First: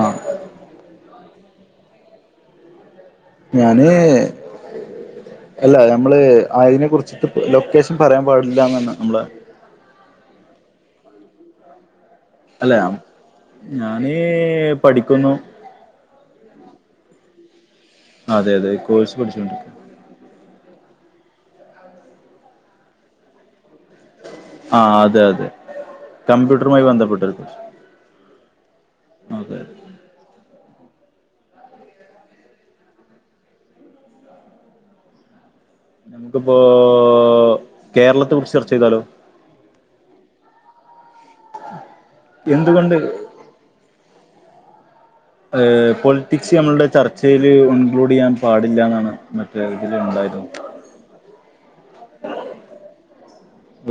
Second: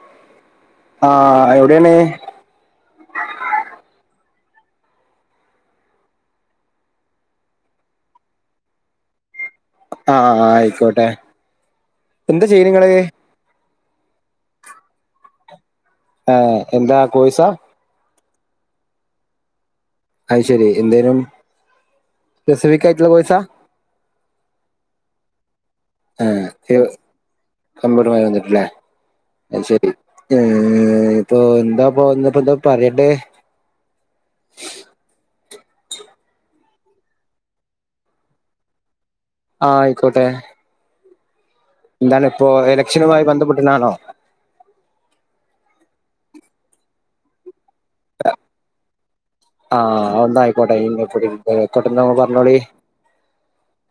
ആഹ് ആ എവിടെയാണ് ഞാന് അല്ല നമ്മള് അതിനെ കുറിച്ചിട്ട് ലൊക്കേഷൻ പറയാൻ പാടില്ലാന്നാണ് നമ്മള ആഹ് ആഹ് ആയിക്കോട്ടെ എന്താ ചെയ്യ അല്ലേ നിങ്ങള് ഞാന് പഠിക്കുന്നു ആഹ് എന്താ കോഴ്‌സാ അതെ അതെ കോഴ്സ് പഠിച്ചുകൊണ്ടിരിക്കുക അത് ശരി എന്തേലും സ പെസിഫിക് ആയിട്ടുള്ള കോഴ്സാ ആഹ് അതെ അതെ ആഹ് കമ്പ്യൂട്ടറുമായി ഈവ് ബന്ധപ്പെട്ടൊരു കോഴ്സ് കമ്പ്യൂട്ടുമായി ബന്ധപ്പെട്ടല്ലേ അതെ അത് ശരി ഏഹ് ഇപ്പോ എന്താ പോന്ന പ്പൊ എന്താ പറയണ്ടെ നമുക്കിപ്പോ കേരളത്തെ കുറിച്ച് ചർച്ച ചെയ്താലോ ആഹ് ആയിക്കോട്ടെ എന്താണ് ഇപ്പോ എന്തുകൊണ്ട് എലക്ഷനുമായി ബന്ധപ്പെട്ടിട്ടാണോ ആഹ് പോളിറ്റിക്സ് ഞമ്മളുടെ ചർച്ചേല് ഒൺ ഇക്ലൂഡ് ചെയ്യാൻ പാടില്ല എന്നാണ് മറ്റേ ഇതിൽ ഉണ്ടായത് [unintelligible] ക്കോട്ട നിങ്ങൾ പറഞ്ഞോളി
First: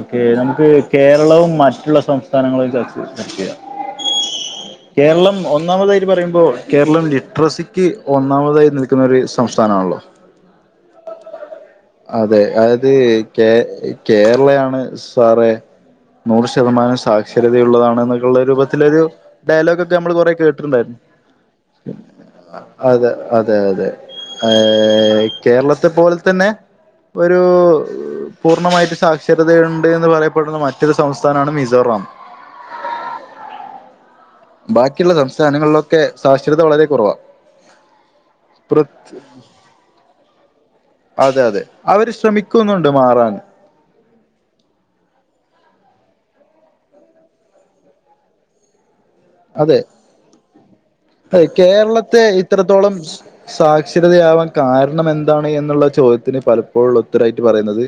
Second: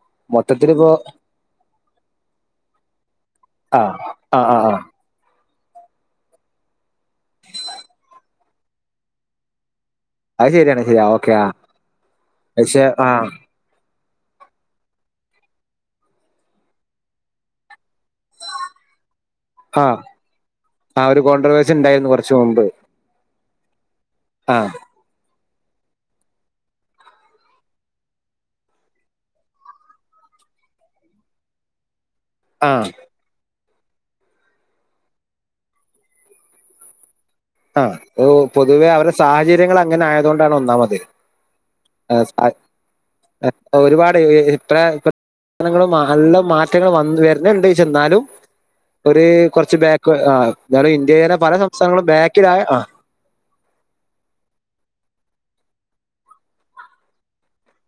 ഓക്കെ നമുക്ക് മൊത്തത്തിലിപ്പോ കേരളവും മറ്റുള്ള സംസ്ഥാനങ്ങളും ചർച്ച ചർച്ച ചെയ്യാം ആഹ ആഹ് ആഹ് ആഹ് കേരളം ഒന്നാമതായിട്ട് പറയുമ്പോൾ കേരളം ലിറ്ററസിക്ക് ഒ ഒന്നാമതായി നിൽക്കുന്നൊരു സംസ്ഥാനമാണല്ലോ അഹ് ശരിയാണ് ശരിയാ ഓക്കെ ആ അതെ പക്ഷെ അതായത് ആ കേ കേരളയാണ് സാറെ നൂറ് ശതമാനം സാക്ഷരത ഉള്ളതാണെന്നൊക്കെയുള്ള രൂപത്തിലൊരു ഡയലോഗ ആ ഒക്കെ നമ്മൾ കൊറെ കേട്ടിട്ടുണ്ടായിരുന്നു ആ ഒരു കോൺട്രവേഴ്സി ഉണ്ടായിരുന്നു കുറച്ചു മുമ്പ് അതെ അതെ അതെ ഏ ആ കേരളത്തെ പോലെ തന്നെ ഒരു പൂർണമായിട്ട് സാക്ഷരതയുണ്ട് എന്ന് പറയപ്പെടുന്ന മറ്റൊരു സംസ്ഥാനമാണ് മിസോറാം ആഹ ബാക്കിയുള്ള സംസ്ഥാനങ്ങളിലൊക്കെ സാക്ഷരത വളരെ കുറവാ ആ ഓ പൊതുവേ പ്രത് അവരുടെ സാഹചര്യങ്ങൾ അങ്ങനെ ആയതു കൊണ്ടാണ് ഒന്നാമത് അതെ അതെ അവര് ആ, സ- ശ്രമിക്കുന്നുണ്ട് മാറാൻ ഒരുപാട് ഹെ ഇത്ര ഇ ങ്ങളും നല്ല മാറ്റങ്ങൾ വന്ന് വരുന്നുണ്ട് ചെ ന്നാലും ഒരു കുറച്ച് അതെ ബാക് ആ വേറെ ഇന്ത്യയിലെ പല സംസ്ഥാനങ്ങളും ബക്ക് എത്രത്തോളം സ് സാക്ഷരതയാവാൻ കാരണം എന്താണ് എന്നുള്ള ചോദ്യത്തിന് പലപ്പോഴ ഉത്തരായിട്ട് പറയുന്നത്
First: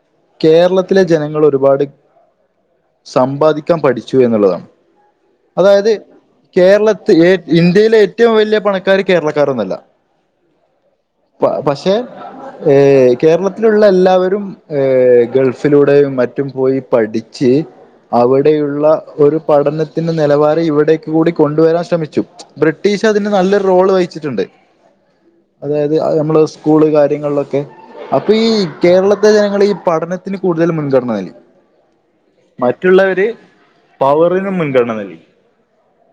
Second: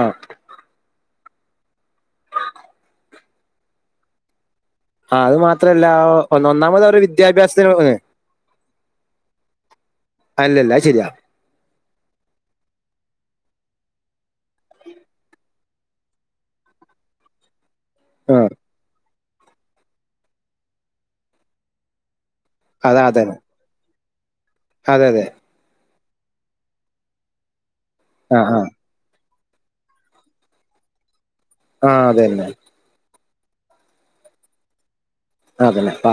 ആഹ് കേരളത്തിലെ ജനങ്ങൾ ഒരുപാട് സമ്പാദിക്കാൻ പഠിച്ചു എന്നുള്ളതാണ് ആ അത് മാത്രല്ല അതായത് ഒന്നാ ഒന്നാമത് ഓരേ കേരളത്തി ഏ വിദ്യാഭ്യാസത്തിന്ന് ഹ് ഇന്ത്യയിലെ ഏറ്റവും വലിയ പണക്കാര് കേരളക്കാരൊന്നുമല്ല അല്ലല്ല അഹ് ശരിയാ പ പക്ഷെ ഏ കേരളത്തിലുള്ള എല്ലാവരും ഏഹ ഗൾഫിലൂടെയും മറ്റും പോയി പഠിച്ച് ആഹ് അവിടെയുള്ള ഒരു പഠനത്തിന്റെ നിലവാരം ഇവിടേക്ക് കൂടി കൊണ്ടുവരാൻ ശ്രമിച്ചു അത ബ്രിട്ടീഷ് അതിന് അതന്നെ നല്ലൊരു റോൾ വഹിച്ചിട്ടുണ്ട് അതെ അതെ അതായത് അഹ് നമ്മള് സ്കൂള് കാര്യങ്ങളിലൊക്കെ അപ്പൊ ഈ ആഹ് ആഹ് കേരളത്തെ ജനങ്ങൾ ഈ പഠനത്തിന് കൂടുതൽ മുൻഗണന ന ആഹ അതന്നെ മറ്റുള്ളവര് പവറിന് മുൻഗണന നൽകി അതന്നെ ആ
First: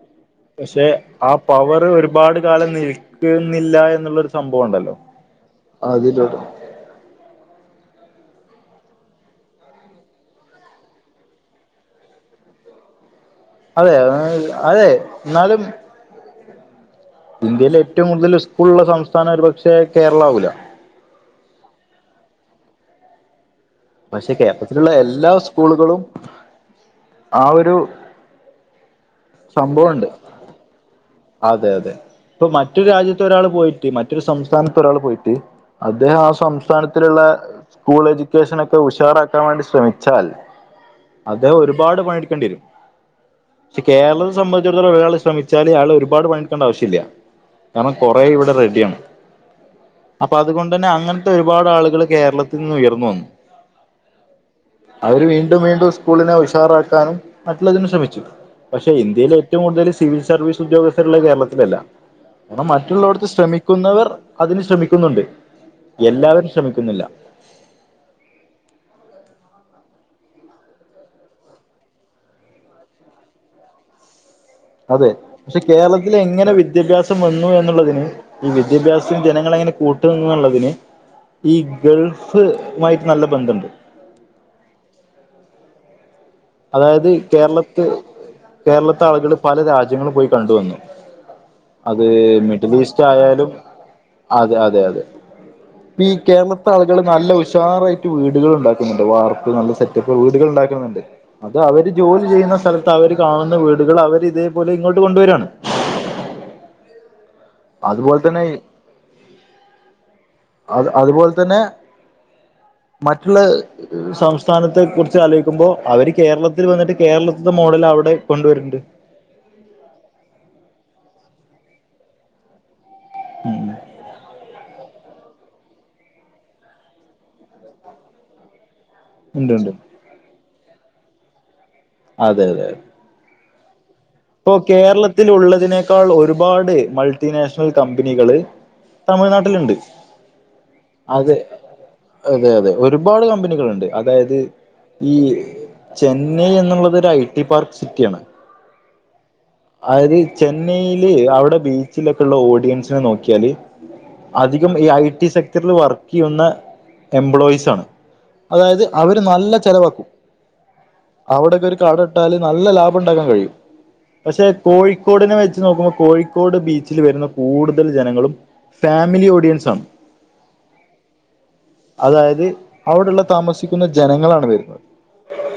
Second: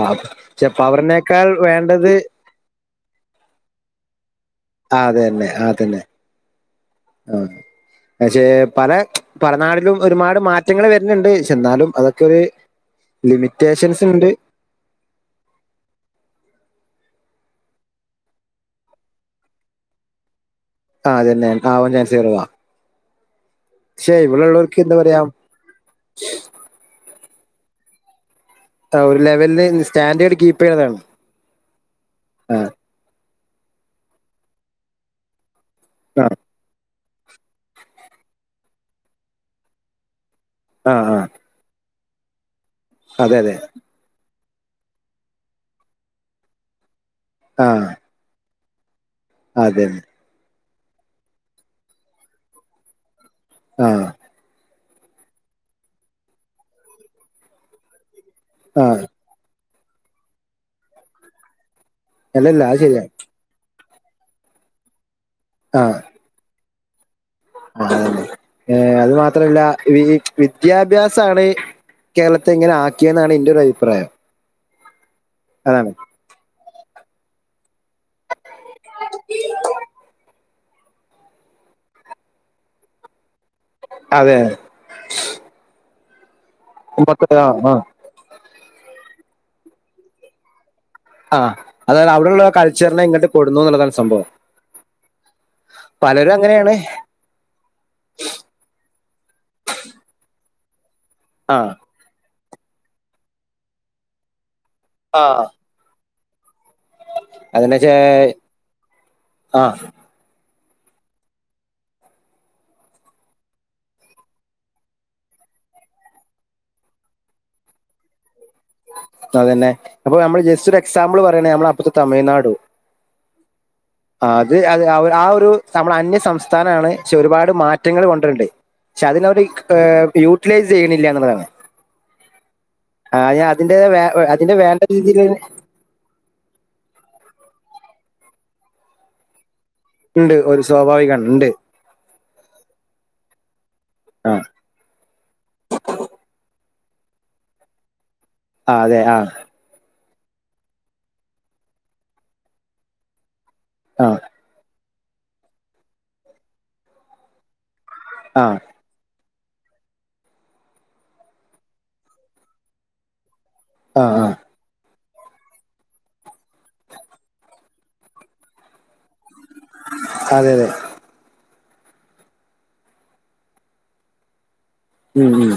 ഛെ പക്ഷെ ആ പവറിനേക്കാൾ പവർ വേണ്ടത് ഒരുപാട് കാലം നിൽക്കുന്നില്ല എന്നുള്ളൊരു സംഭവം ഉണ്ടല്ലോ അതിലൂടെ അഹ് പക്ഷേ പല പലനാടിലും ഒരുപാട് മാറ്റങ്ങൾ വരുന്നുണ്ട് ശേ ന്നാലും അതൊക്കെ ഒരു ലിമിറ്റ് അതെ [unintelligible] അതെ എന്നാലും ഇന്ത്യെൽ ഏറ്റവും കൂടുതൽ സ്കൂള ഉള്ള സംസ്ഥാനം ഒരു പക്ഷെ കേരള ആവൂല ആതെന്നെ ആവാൻ ചാൻസ് കുറവാ പക്ഷെ ഉള്ളവർക്ക് കേരളത്തിലുള്ള എന്താ പറയാ എല്ലാ സ്കൂളുകളും ആ ഒരു ആ ഒരു ലെവലില് ഇന്ന് സംഭവമുണ്ട് സ്റ്റാൻഡേർഡ് കീപ്പ് ചെയ്യണതാണ് അതെ അതെ ഇപ്പൊ ആ മറ്റൊരു രാജ്യത്ത് ഒരാൾ പോയിട്ട് മറ്റൊരു സംസ്ഥാനത്ത് ഒരാൾ പോയിട്ട് അദ്ദേഹം ആ സംസ്ഥാനത്തിലുള്ള സ്കൂൾ എഡ്യൂക്കേഷന ഒക്കെ ഉഷാറാക്കാൻ വേണ്ടി ശ്രമിച്ചാൽ ആഹ ആഹ് അദ്ദേഹ ഒരുപാട് പണിയെടുക്കേണ്ടിരും അതെ അതെ പക്ഷെ കേരളത്തെ സംബന്ധിച്ചിടത്തോം ഒരാൾ ശ്രമിച്ചാല്യാൾ ഒരുപട് പണിടുക്കേണ്ട ആവശ്യമില്ല ആ കാരണം അപ്പോ ഇവിടെ റെഡിയാണ് അതെ അതെ അപ്പൊ അതുകൊണ്ട് തന്നെ അങ്ങനത്തെ ഒരുപാട് ആളുകള് കേരളത്തിൽ നിന്ന് ഉയർന്നു വന്നു ആഹ അവര് വീണ്ടും വീണ്ടും സ്കൂളിനെ ഉഷാറാക്കാനും മറ്റുള്ളതിന് ശ്രമിച്ചു ആ പക്ഷെ ഇന്ത്യയിൽ ഏറ്റവും കൂടുതൽ സിവിൽ സർവീസ് ഉദ്യോഗസ്ഥരുള്ള കേരളത്തിലല്ല ങ്ങനെ അല്ലല്ല അത് ശരിയാണ് മറ്റുള്ളവടത്ത് ശ്രമിക്കുന്നവർ അതിന് ശ്രമിക്കുന്നുണ്ട് ആഹ എല്ലാവരും ശ്രമിക്കുന്നില്ല അതല്ലെ ഏർ അത് മാത്രല്ല വിദ്യാഭ്യാസാണ് കേരളത്തെ എങ്ങനെ ആക്കിയെന്നാണ് എന്റെറെ ഒരു അഭിപ്രായം അതെ പക്ഷെ അതാണ് കേരളത്തിൽ എങ്ങനെ വിദ്യാഭ്യാസം വന്നു എന്നുള്ളതിന് ഈ വിദ്യാഭ്യാസത്തിന് ജനങ്ങൾ എങ്ങനെ കൂട്ടുള്ളതിന് ഈ ഗൾഫ് മായിട്ട് നല്ല ബന്ധണ്ട് അതെെ അതായത് ആ ആ കേരളത്ത് കേരളത്തെ ആളുകൾ പല രാജ്യങ്ങളും പോയി കണ്ട് വന്നു ആ അത് അതായത് അവിടെയുള്ള മിഡിൽ കൾച്ചറിനെ ഈസ്റ്റ് ഇങ്ങോട്ട് ആയാലും കൊടുന്നു എന്നുള്ളതാണ് സംഭവം അതെ അതെ അതെ ഇ ഈ പലരും കേരളത്തെ അങ്ങനെയാണ് ആളുകൾ നല്ല ഉഷാറായിട്ട് വീടുകൾ ഉണ്ടാക്കുന്നുണ്ട് വാർപ്പ് നല്ല സെറ്റപ്പ് വീടുകൾ ഉണ്ടാക്കുന്നുണ്ട് ആ അത് അവര് ജോലി ചെയ്യുന്ന സ്ഥലത്ത് അവര് കാണുന്ന വീടുകൾ അവർ ഇതേപോലെ ഇങ്ങോട്ട് ആ കൊണ്ടുവരകയാണ് അതിനെ അതുപോലെ തന്നെ ആ അത് അതുപോലെ തന്നെ മറ്റുള്ള സംസ്ഥാനത്തെ കുറിച്ച് ആലോചിക്കുമ്പോൾ അവര് കേരളത്തിൽ വന്നിട്ട് കേരളത്തിത്തെ മോഡൽ അവിടെ കൊണ്ടുവരുന്നുണ്ട് അതന്നെ അപ്പൊ നമ്മള് ജസ്റ്റ് ഒരു എക്സാമ്പിൾ പറയണേമ്മ അപ്പത്തെ തമിഴ്നാടോ ഉം ആ അത് അത് ആ ഒരു നമ്മുടെ അന്യ സംസ്ഥാനണ് പക്ഷെ ഒരുപാട് മാറ്റങ്ങൾ കൊണ്ടരുണ്ട് പക്ഷെ അതിനവര് ഉണ്ട്ണ്ട് ഏർ യൂട്ടിലൈസ് ചെയ്യണില്ല എന്നുള്ളതാണ് അതെ അതെ ആഹ് ഞാ അതിന്റെ വേ ഇപ്പോ അതിന്റെ വേണ്ട രീതിയിൽ കേരളത്തിലുള്ളതിനെ ക്കാൾ. ഒരുപാട് മൾട്ടിനാഷണൽ കമ്പനികള് തമിഴ്നാട്ടിലുണ്ട് ഉണ്ട് ഒരു സ്വാഭാവിക ഉ അത് ഉണ്ട് അതെ അതെ ഒരുപാട് കമ്പനികൾുണ്ട് ആ അതായത് ഈ ചെന്നൈ എന്നുള്ളത് ഒരു ഐ ടി പാർക്ക് സിറ്റിയ ആാണ് ആ അതെ ആ അത് ചെന്നൈയില് അവിടെ ബീച്ചിലൊക്കെ ഉള്ള ഓഡിയൻസിനെ നോക്കിയാല് ആ അധികം ഈ ഐ ടി സെക്ടറിൽ വർക്ക് ചെയ്യുന്ന എംപ്ലോയീസ് ആണ് ആ അതായത് അവര് നല്ല ചിലവാക്കും അവിടെയൊക്കെ ഒരു കട ഇട്ടാൽ നല്ല ലാഭം ഉണ്ടാക്കാൻ കഴിയും ആ ആ പക്ഷെ കോഴിക്കോടിനെ വെച്ച് നോക്കുമ്പോൾ കോഴിക്കോട് ബീച്ചിൽ വരുന്ന കൂടുതൽ ജനങ്ങളും ഫാമിലി ഓഡിയൻസാണ് അതെ യതേ അതായത് അവിടുള്ള താമസിക്കുന്ന ജനങ്ങളാണ് വരുന്നത് ഉം ഉം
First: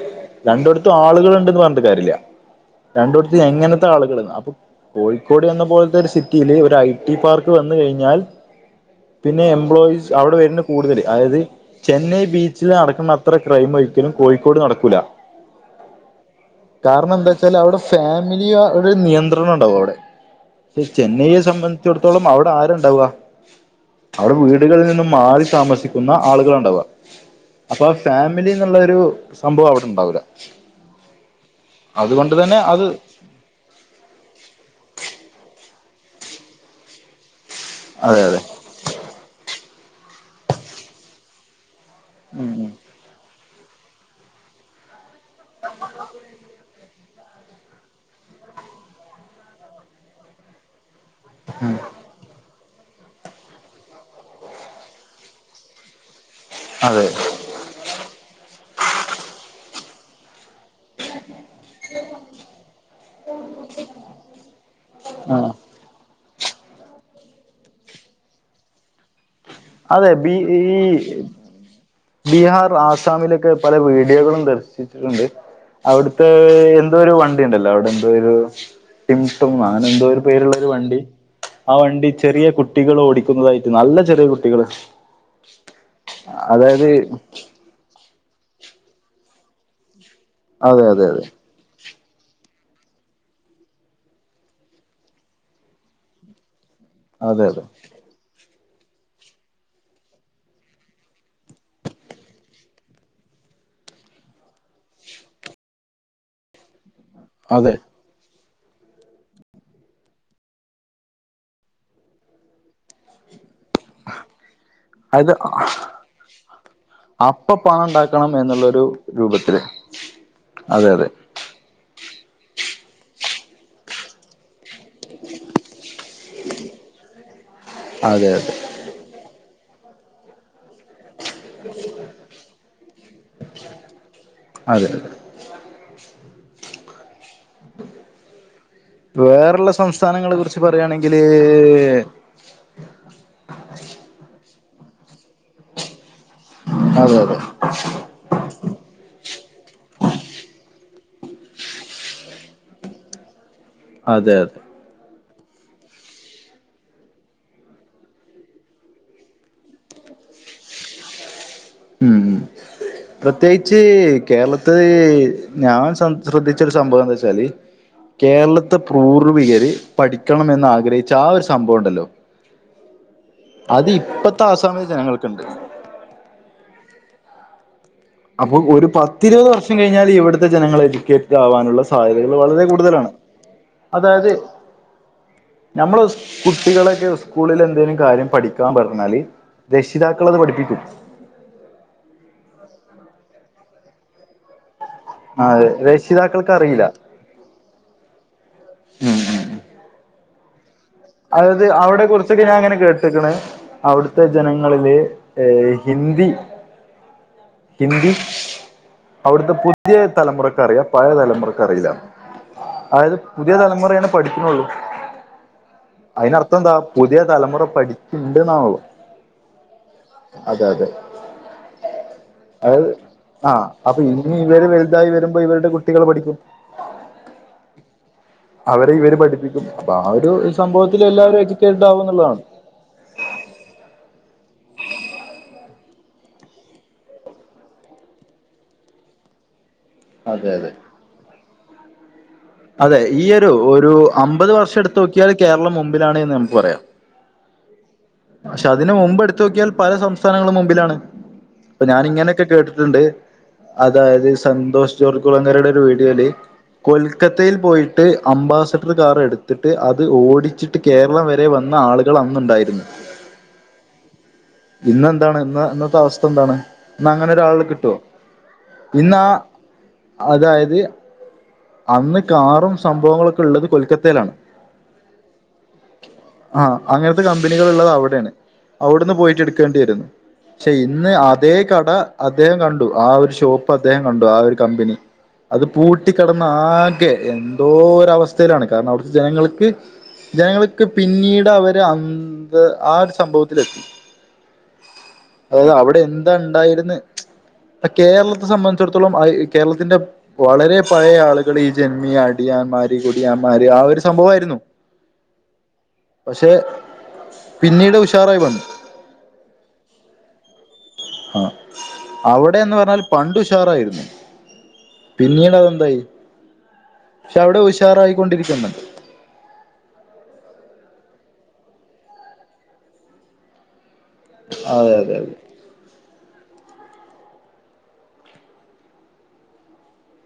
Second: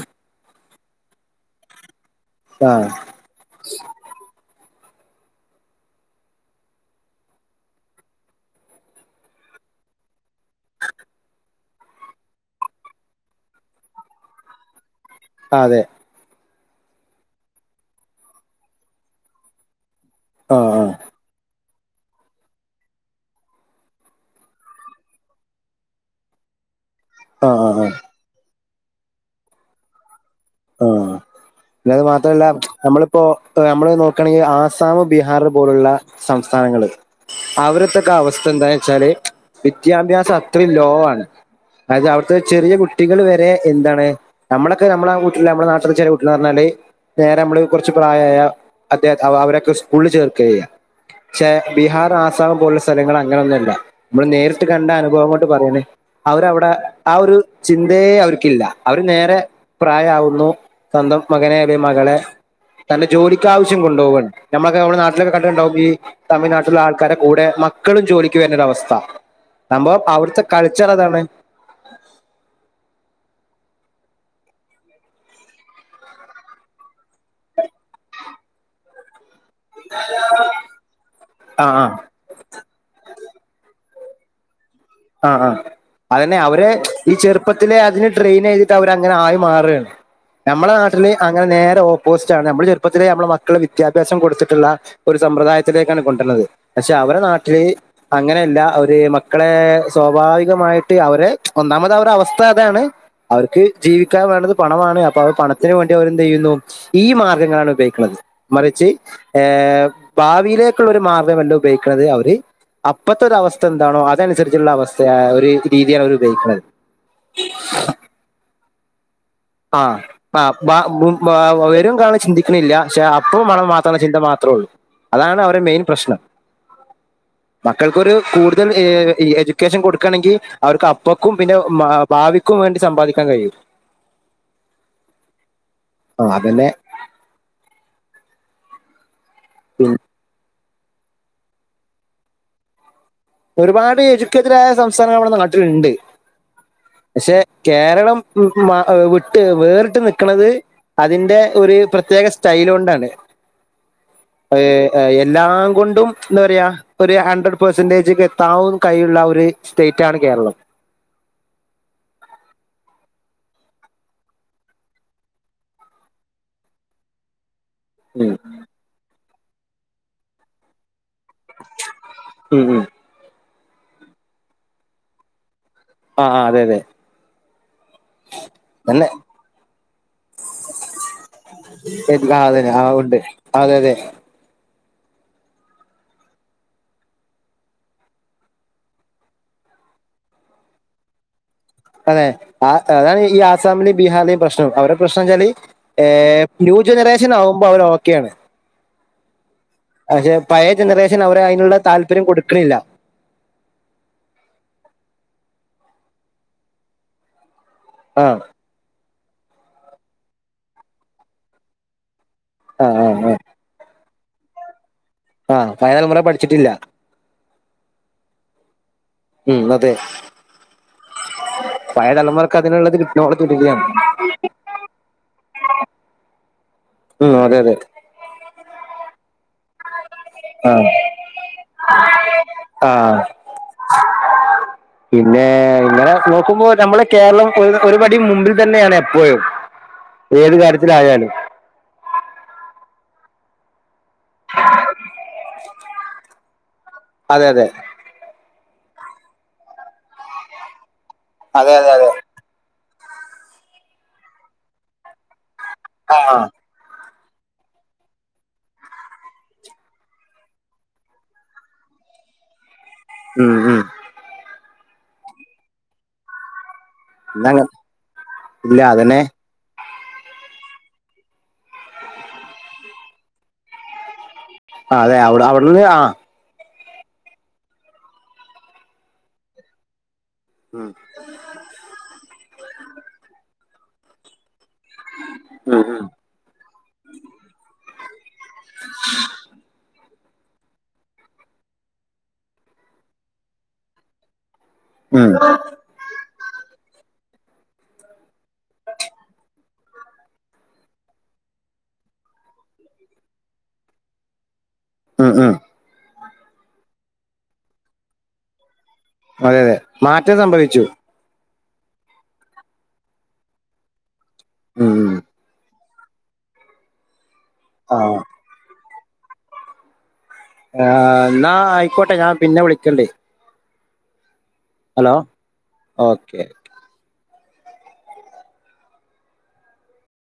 രണ്ടിടത്തും ആളുകളൾുണ്ടന്ന് പറഞ്ഞിട്ട് കാര്യല്ല ആ രണ്ടുടത്തും എങ്ങനത്തെ ആളുകൾ അപ്പൊ കോഴിക്കോട് എന്ന പോലത്തെ ഒരു സിറ്റിയില് ഒരു ഐ ടി പാർക്ക് വന്ന് കഴിഞ്ഞാൽ പിന്നെ എംപ്ലോയീസ് അവിടെ വരുന്ന കൂടുതൽ അതായത് ചെന്നൈ ബീച്ചിൽ നടക്കുന്ന അത്ര ക്രൈം ഒരിക്കലും കോഴിക്കോട് നടക്കൂല ആഹ് അതെ കാരണം എന്താച്ചാല് അവിടെ ഫാമിലിയോ ഒരു നിയന്ത്രണ ണ്ടാവും അവിടെ. ആ ആ ചെന്നെയെ സംബന്ധിച്ചിടത്തോളം അവിടെ ആരാണ്ടാവ അവര് വീടുകളിൽ നിന്നും മാറി താമസിക്കുന്ന ആളുകളാ ണ്ടാവ ആ ആ അപ്പൊ ആ ആഹ് ഫാമിലിന്നുള്ളൊരുസംഭവം അവ്ടെ ണ്ടാവൂല. ആഹ് പിന്നത് മാത്രമല്ല അത് നമ്മളിപ്പോ നമ്മള് നോക്കാണെങ്കിൽ ആസാമ്, ബീഹാർ പോല് പോലുള്ള സംസ്ഥാനങ്ങള് അവിരോത്തൊക്കെ അതെ അതെ അവസ്ഥ എന്താ ച്ചാല് വിദ്യാഭ്യാസം അത്രയും ലോ ആണ്. അതായത് അവിടുത്തെ ഉം ചെറിയ കുട്ടി കുട്ടികൾ വരെ എന്താണ് നമ്മളൊക്കെ നമ്മടെ കുട്ടിനെ നമ്മുടെ നാട്ടിലെ ചെല കുട്ടിന്ന് പറഞ്ഞാല് വേറെ നമ്മള് കുറച്ച് പ്രായമായ അദ് അവരൊക്കെ സ്കൂളിൽ ചേർക്കാ ചെയ്യ ഛെ ഉം ബിഹാർ, ആസ്റ്റാം പോലുള്ള സ്ഥല സ്ഥലങ്ങൾ അങ്ങനെന്നോല്ല നമ്മള് നേരിട്ട് കണ്ട അനുഭവം കൊണ്ട് പറയണ്. അവരവിടെ അതെ ആ ഒരു ചിന്തേ അവർക്കില്ല അവര് നേരെ പ്രായവുന്നു സ്വന്തം മകനെ അല്ലേ മകളെ തന്റെ ജോലിക്ക് ആവശ്യം കൊണ്ടോവാണ്. നമ്മളൊക്കെ നാട്ടിലൊക്കെ ആ കണ്ടിട്ടുണ്ടാവും ഈ തമിഴ്നാട്ടിലുള്ള ആൾക്കാരുടെ കൂടെ മക്കളും ജോലിക്ക് വരുന്നൊര അവസ്ഥ. സംഭവം അതെ ബി അവിട്ത്തെ ഈ കൾച്ചറതാണ്. ബീഹാർ, ആസാമിലൊക്കെ പല വീഡിയോകളും ദർശിച്ചിട്ടുണ്ട്. അവിടുത്തെ എന്തോ ഒരു വണ്ടി ണ്ടല്ലോ? അവിടെ എന്തോ ഒരു മിന്സ്സോം ന്നോ എന്തോ ഒരു പേരു ള്ളാരു വണ്ടി ആ വണ്ടി ചെറിയ കുട്ടികള് ഓടിക്കുന്നതായിട്ട്. നല്ല ചെറിയ കുട്ടികള്. ആ ആഹ് അതന്നെ അവര് അതായത് ഈ ചെറുപ്പത്ത് അതിന് ട്രെയിൻ ചെയ്തിട്ട് അവരങ്ങനെ ആയി മാറുകാണ്. നമ്മുടെ അതെ നാട്ടിൽ അതെ അതെ അങ്ങനെ നേരേ ഓപ്പോ പോസ്റ്റാണ് നമ്മൾ ചെറപ്പത്തിലേ നമ്മള് മക്കള് വിദ്യാഭ്യാസം കൊടുത്തിട്ടുള്ള ഒരു സമ്പ്രദായത്തിലേക്കാണ് കൊണ്ടര്ണത്. പക്ഷെ അവരെ അതെ നാട്ടില് അതെ അങ്ങനെല്ല അവര് മക്കളെ സ്വാഭാവികമായിട്ട് അവരെ ഒന്നാമത് അവരുടെ അവസ്ഥ അതാണ്. അവർക്ക് ജീവിക്കാൻ വേണ്ടത് പണമാണ്. അപ്പൊ അവ പണത്തിന് വേണ്ടി അവര് എന്തെയ്യുന്നു ഈ മാർഗങ്ങളാണ് അതെ ഉപയ്ക്ക്ണത്. മറിച്ച് ഏഹ് ഭാവിയിലേക്കുള്ള ഒരു മാർഗമല്ല ഉപയോഗിക്കണത് അവര് അപ്പത്തൊര അവസ്ഥ എന്താണോ അതനുസരിച്ചുള്ള അത് അവസ്ഥയായഒരു രീതിയാണ് അവർ ഉപയോക്ക്ണത്. ണം എന്നുള്ളൊരു രൂപത്ത് ആഹ് ആഹ് ബ ബു അഹ് വരും കാലം ചിന്തിക്കണില്ല പക്ഷേ അപ്പവും പണംമാത്ര മെന്നചിന്ത മാത്രമേ ഉള്ളൂ. അതാണ് അവരുടെ മെയിൻ പ്രശ്നം. മക്കൾക്കൊരു അതെ അതെ കൂടുതൽ എജുക്കേഷൻകൊടുക്കണെങ്കി അവർക്ക് അപ്പക്കും പിന്നെ ഭാവിക്കും വേണ്ടി സമ്പാദിക്കാൻ കയും. അതെ അതെ. ആഹ് അതന്നെ. വേറേള്ള സംസ്ഥാനങ്ങളെ കുറിച്ച് പറയാണെങ്കില് ഒരുപാട് എഡ്യുക്കേറ്റഡ്ആയ സംസ്ഥാനങ്ങൾ നമ്മുടെ നാട്ടിലുണ്ട്. അതെ അതെ പക്ഷെ കേരളം ഉം മ് വ് വിട്ട് വേറിട്ട് നിക്ക്ണത് അതിന്റെ ഒരു പ്രത്യേക സ്റ്റൈൽ കൊണ്ടാണ്. അതെ ഒരു എല്ലാം കൊണ്ടും ന്താ പറയാ ഒരു ഹൺഡ്രഡ് പെർസെന്റജ് എത്താവും കഴിവുള്ള ഒരു സ്റ്റേറ്റ് ആണ് കേരളം. ഉം പ്രത്യേകിച്ച് കേരളത്തില് ഞാൻ സം ശ്രദ്ധിച്ച ഒരു സംഭവം ന്ന് വെച്ചാല് ഉം കേരളത്തെ പൂർവികര് പഠിക്കണംമെന്ന് ആഗ്രഹിച്ച ആ ഒരു സം സംഭവണ്ടല്ലോ. ഉം ഉം അത് ഇപ്പത്തെ ആസാമിലെ ജനങ്ങൾക്കുണ്ട്. ആഹ് അതെ അതെ അപ്പൊ ഒരു തന്നെ പത്തിരുപത് വർഷം കഴിഞ്ഞാല് ഇവിടു ത്തെ ജനങ്ങൾ എഡ്യൂക്കേറ്റഡ് ആവാനുള്ള സാധ്യതകൾ ആ വളരെ അതന്നെ ആ കൂടുതലാണ് ഉണ്ട് അതെ അതെ അതായത് നമ്മളെ കുട്ടികളൊക്കെ സ്കൂളിൽ എന്തെേലും കാര്യം പഠിക്കാൻ പറഞ്ഞാല് രക്ഷിതാക്കളത് പഠിപ്പിക്കും. അതെ, ആ അതാണ് ഈ ആസാമിലെയും ബീഹാറിലെയും പ്രശ്നം വര ആ പ്രശ്നംച്ചാല് ഏഹ് രക്ഷിതാക്കൾക്ക് ന്യൂ അറിയില്ല ജനറേഷൻ ആവുമ്പോൾ അവർ ഓക്കെയാണ് ഉം ഉം പക്ഷെ പയേ ജനറേഷൻ അവരെ അതിനുള്ള താല്പര്യം കൊടുക്കണില്ല. ക്കുണ്. അവിടുത്തെ ജനങ്ങളില് ഹിന്ദി ഹിന്ദി ആ അവിടുത്തെ പുത്യേ തലമുറക്കറിയാം പയേ തലമുറക്കറീല. ആ ആ അതായത് ആ പുതിയ തലമുറയെ പഠിക്കുന്നുള്ളൂ. ആഹ് നൽ അയിനർത്ഥം ന്താ പുതിയ തലമുറ പഠിക്ക്ണ്ട്ന്നാവും ഉം, അതെ. പഴയ തലമുറക്ക് അതയത് അതിനുള്ളത് നോളജ് ആ കിട്ടില്ല അപ്പൊ ഇനി ഇവര് വലുതായി വരുമ്പോ ഇവരുടെ കുട്ടികൾ പഠിക്കും. ഉം, അതെ തെ അവരെ ഇവര് പഠിപ്പിക്കും അപ്പൊ ആ ഒരു ആ സംഭവത്തിൽ എല്ലാവരും എജു കേറ്റഡ് ആവുന്നുള്ളതാണ് ആഹ് പിന്നേ ഇങ്ങനെ നോക്കുമ്പോൾ നമ്മളെ കേരളം ഒരു ഒരുപടി മുമ്പിൽ തന്നെയാണ് എപ്പോയും. അതെ ഏത് അതെ കാര്യത്തിലായാലും. അതെ ഈയൊരു ഒരു അമ്പത് വർഷം എടുത്തു നോക്കിയാൽ കേരളം മുമ്പിലാണ് എന്ന് നമുക്ക് പറയാം. അതെ അതെ പക്ഷെ അതിനുമുമ്പ് എടുത്തു നോക്കിയാൽ പല സംസ്ഥാനങ്ങളും മുമ്പിലാണ് അതെ അപ്പൊ അതെ അതെ ഞാനിങ്ങനെ ക്കെ കേട്ടിട്ടുണ്ട്. അതായത് സന്തോഷ് ജോർജ് കുുളങ്ങരയുടെ ഒരു ആ വീഡിയോല് ആ. കൊൽക്കത്തയിൽ പോയിട്ട് അംബാസഡർ കാർ എടുത്തിട്ട് അത് ഓടിച്ചിട്ട് കേരളം വരെ വന്ന ആളുകൾ അന്നുണ്ടായിന്നു. ഉം ഇന്നെന്താണ്? ഇന്ന്, ഇന്നത്തെ അവസ്ഥ എന്താണ്? ന്നങ്ങനെ എന്നാ ഒരാളെ അങ്ങ്- കിട്ടോ ഇല്ല അതന്നെ ഇന്നാ അതായത് അന്ന് കാറും സംഭവങ്ങളൊക്കെ ഉള്ളത് കൊൽക്കത്തയിലാണ്. ആഹ് അതെ അവിടെ അവിടന്ന് ആഹ് ആഹ് അങ്ങനത്തെ കമ്പനികൾ ഉള്ളത് അവിടെണ്. അവിടുന്ന് പോയിട്ട് ടുക്കേണ്ടി വരുന്ന് ക്ഷെ ഇന്ന് അതേ കട അദ്ദേഹം കണ്ടു ആ ഒരു ഷോപ്പ് അദ്ദേഹം കണ്ടു ആ ഒരു കമ്പനി. അത് പൂട്ടിക്കടന്ന് ആകെ എന്തോര വസ്ഥയിലാണ് കാരണം അവിടുത്തെ ജനങ്ങൾക്ക് ജനങ്ങൾക്ക് പിന്നീട് അവര് അന്ത്‌ ആ ഒരു സംഭവത്തിലെ ഉം, അതയത് അവിടെ എന്താ ഉണ്ടായിന്ന് കേരളത്തെ സംബന്ധിച്ചിടത്തോളം അയ് കേരളത്തിന്റെ വളരെ പയേ ആളുകൾ ഈ ജന്മി അടിയാന്മാര് കുടിയാന്മാര് ആ ഒരു സംഭവായിരുന്നു. ഉം ഉം പക്ഷെ പിന്നീട് ഉഷാറായി വ അതെതെ മാറ്റം സംഭവിച്ചു. ആഹ് അവിടെന്ന് പറഞ്ഞാൽ പണ്ടുഷാറായിരുന്നു. ഉം ഉം ന്നീട് അതെന്തായി ക്ഷെ അവിടെ ആ. ഉഷാറായിക്കൊണ്ടിരിക്കണ്. ആഹ്. ന്നാ ആയിക്കോട്ടെ ഞാൻ പിന്നെ വിളിക്കണ്ട്. അതെ അതെ ഓക്കെ